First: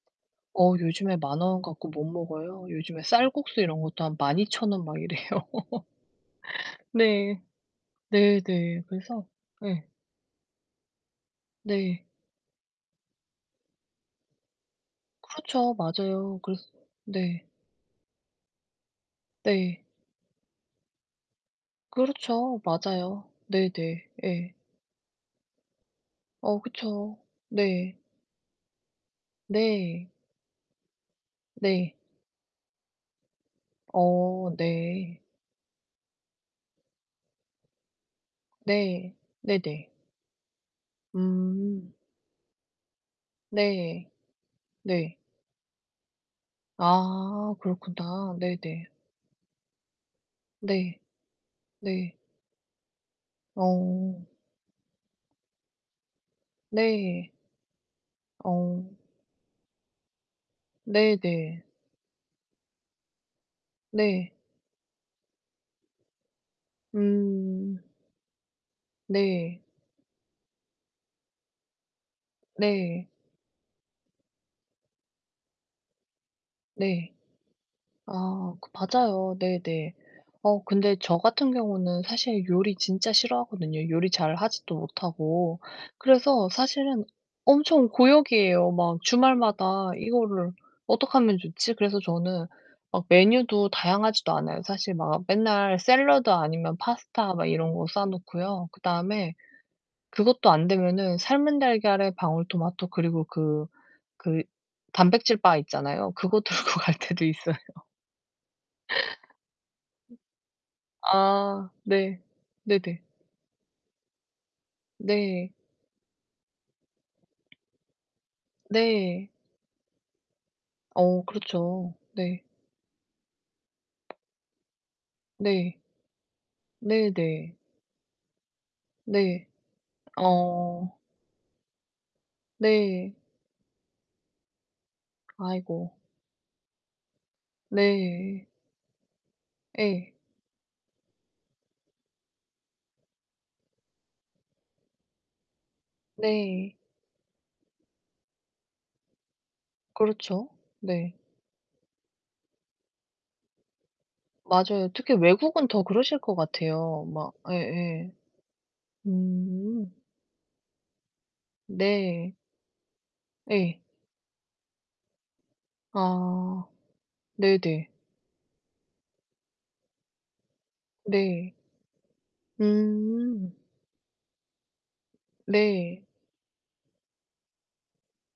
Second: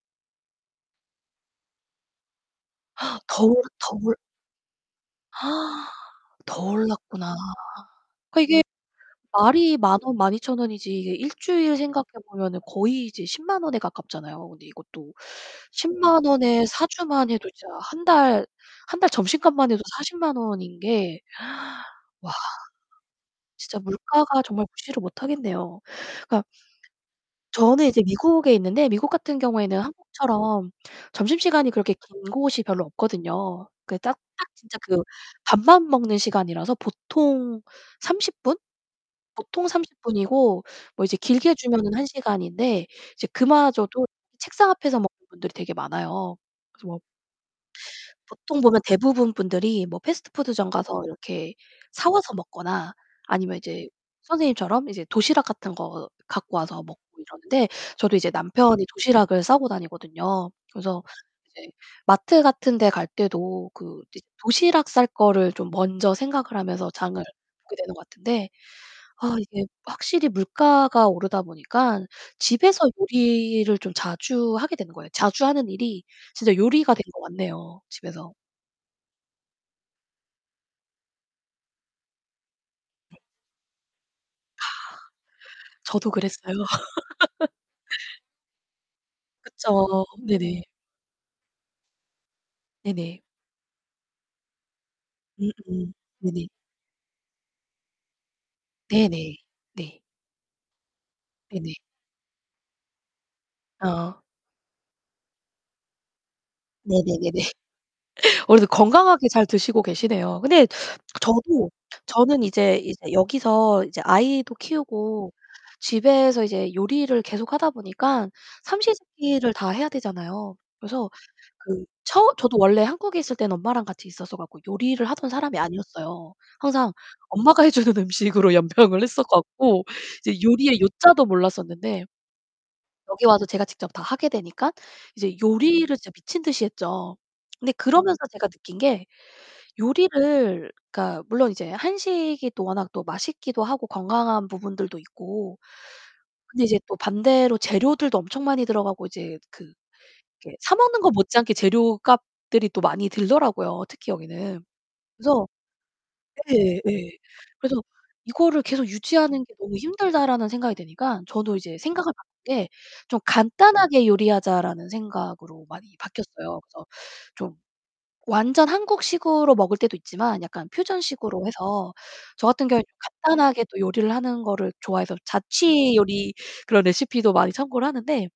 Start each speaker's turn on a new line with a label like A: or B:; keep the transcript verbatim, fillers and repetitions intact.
A: 어 요즘에 만 원 갖고 못 먹어요. 요즘에
B: 더
A: 쌀국수
B: 오르
A: 이런
B: 더
A: 것도 한
B: 올
A: 만이천 원 막 이래요.
B: 더 올랐구나.
A: 네. 네
B: 그러니까 이게
A: 네. 그래서
B: 말이
A: 예.
B: 만 원, 만이천 원이지 이게 일 주일
A: 네.
B: 생각해 보면은 거의 이제 십만 원에 가깝잖아요. 근데 이것도
A: 그렇죠.
B: 십만
A: 맞아요.
B: 원에
A: 그래스
B: 사 주만
A: 네.
B: 해도 진짜 한 달 한 달 점심값만 해도
A: 네.
B: 사십만 원인 게 와.
A: 그렇죠. 맞아요.
B: 진짜
A: 네네.
B: 물가가
A: 예.
B: 정말 무시를 못하겠네요. 그러니까
A: 어 그쵸.
B: 저는
A: 네.
B: 이제 미국에 있는데 미국 같은 경우에는
A: 네.
B: 한국처럼 점심시간이 그렇게
A: 네.
B: 긴 곳이 별로 없거든요. 그 딱, 딱
A: 어
B: 진짜 그
A: 네.
B: 밥만 먹는 시간이라서 보통 삼십 분?
A: 네.
B: 보통
A: 네네.
B: 삼십 분이고 뭐 이제 길게
A: 음.
B: 주면은 한 시간인데 이제 그마저도
A: 네.
B: 책상 앞에서 먹는
A: 네.
B: 분들이 되게 많아요. 그래서 뭐
A: 아 그렇구나.
B: 보통 보면
A: 네네.
B: 대부분 분들이 뭐 패스트푸드점
A: 네.
B: 가서 이렇게 사
A: 네.
B: 와서 먹거나 아니면 이제
A: 어.
B: 선생님처럼 이제 도시락 같은 거 갖고 와서 먹고
A: 네.
B: 이러는데 저도 이제
A: 어.
B: 남편이 도시락을 싸고 다니거든요. 그래서
A: 네 네.
B: 이제 마트 같은 데 갈 때도 그 이제
A: 네.
B: 도시락 쌀 거를 좀 먼저 생각을 하면서 장을 보게
A: 음.
B: 되는 것 같은데 아
A: 네.
B: 이게 확실히 물가가 오르다 보니깐 집에서
A: 네.
B: 요리를 좀 자주 하게 되는 거예요. 자주 하는 일이 진짜 요리가 된
A: 네.
B: 것 같네요, 집에서.
A: 아 그 맞아요. 네네. 어 근데 저 같은 경우는 사실 요리 진짜 싫어하거든요 요리 잘 하지도 못하고.
B: 저도
A: 그래서
B: 그랬어요.
A: 사실은 엄청 고역이에요. 막 주말마다
B: 그쵸.
A: '이거를
B: 네네.
A: 어떡하면 좋지?' 그래서 저는 막
B: 네네.
A: 메뉴도 다양하지도 않아요. 사실 막
B: 음
A: 맨날
B: 음.
A: 샐러드
B: 네네.
A: 아니면 파스타 막 이런 거 싸 놓고요.
B: 네
A: 그다음에
B: 네. 네.
A: 그것도 안되면은 삶은
B: 네네.
A: 달걀에 방울토마토 그리고 그
B: 어.
A: 그 단백질 바 있잖아요. 그거 들고 갈 때도
B: 네네네네.
A: 있어요.
B: 어 그래도 건강하게 잘 드시고 계시네요. 근데
A: 아
B: 저도
A: 네.
B: 저는 이제
A: 네네.
B: 이제 여기서 이제 아이도 키우고
A: 네.
B: 집에서 이제 요리를 계속하다 보니깐 삼 시 세
A: 네.
B: 끼를 다 해야 되잖아요. 그래서
A: 어
B: 그
A: 그렇죠.
B: 처음
A: 네.
B: 저도 원래 한국에 있을 때는 엄마랑 같이 있어서 갖고 요리를 하던 사람이
A: 네.
B: 아니었어요. 항상
A: 네 네.
B: 엄마가 해 주는 음식으로 연명을 했어
A: 네.
B: 갖고 이제 요리의
A: 어.
B: 요자도 몰랐었는데
A: 네.
B: 여기 와서 제가 직접 다 하게 되니까 이제 요리를
A: 아이고.
B: 진짜 미친 듯이 했죠. 근데 그러면서
A: 네.
B: 제가 느낀 게
A: 에.
B: 요리를 그러니까 물론 이제 한식이 또 워낙 또 맛있기도 하고 건강한 부분들도 있고 근데
A: 네.
B: 이제 또 반대로 재료들도 엄청 많이 들어가고 이제 그
A: 그렇죠.
B: 이렇게 사 먹는 것
A: 네.
B: 못지않게 재료값들이 또 많이 들더라고요, 특히 여기는.
A: 맞아요. 특히
B: 그래서
A: 외국은 더 그러실 것
B: 예 예
A: 같아요.
B: 예.
A: 막
B: 그래서
A: 예예.
B: '이거를 계속 유지하는 게 너무
A: 음.
B: 힘들다.'라는 생각이 드니까 저도 이제 생각을 바꾼
A: 네.
B: 게 '좀
A: 예.
B: 간단하게 요리하자.'라는 생각으로 많이 바뀌었어요.
A: 아
B: 그래서 좀
A: 네네.
B: 완전 한국식으로 먹을 때도 있지만 약간 퓨전식으로
A: 네.
B: 해서 저 같은 경우엔 좀
A: 음.
B: 간단하게 또 요리를 하는 거를 좋아해서 자취
A: 네.
B: 요리 그런 레시피도 많이 참고를 하는데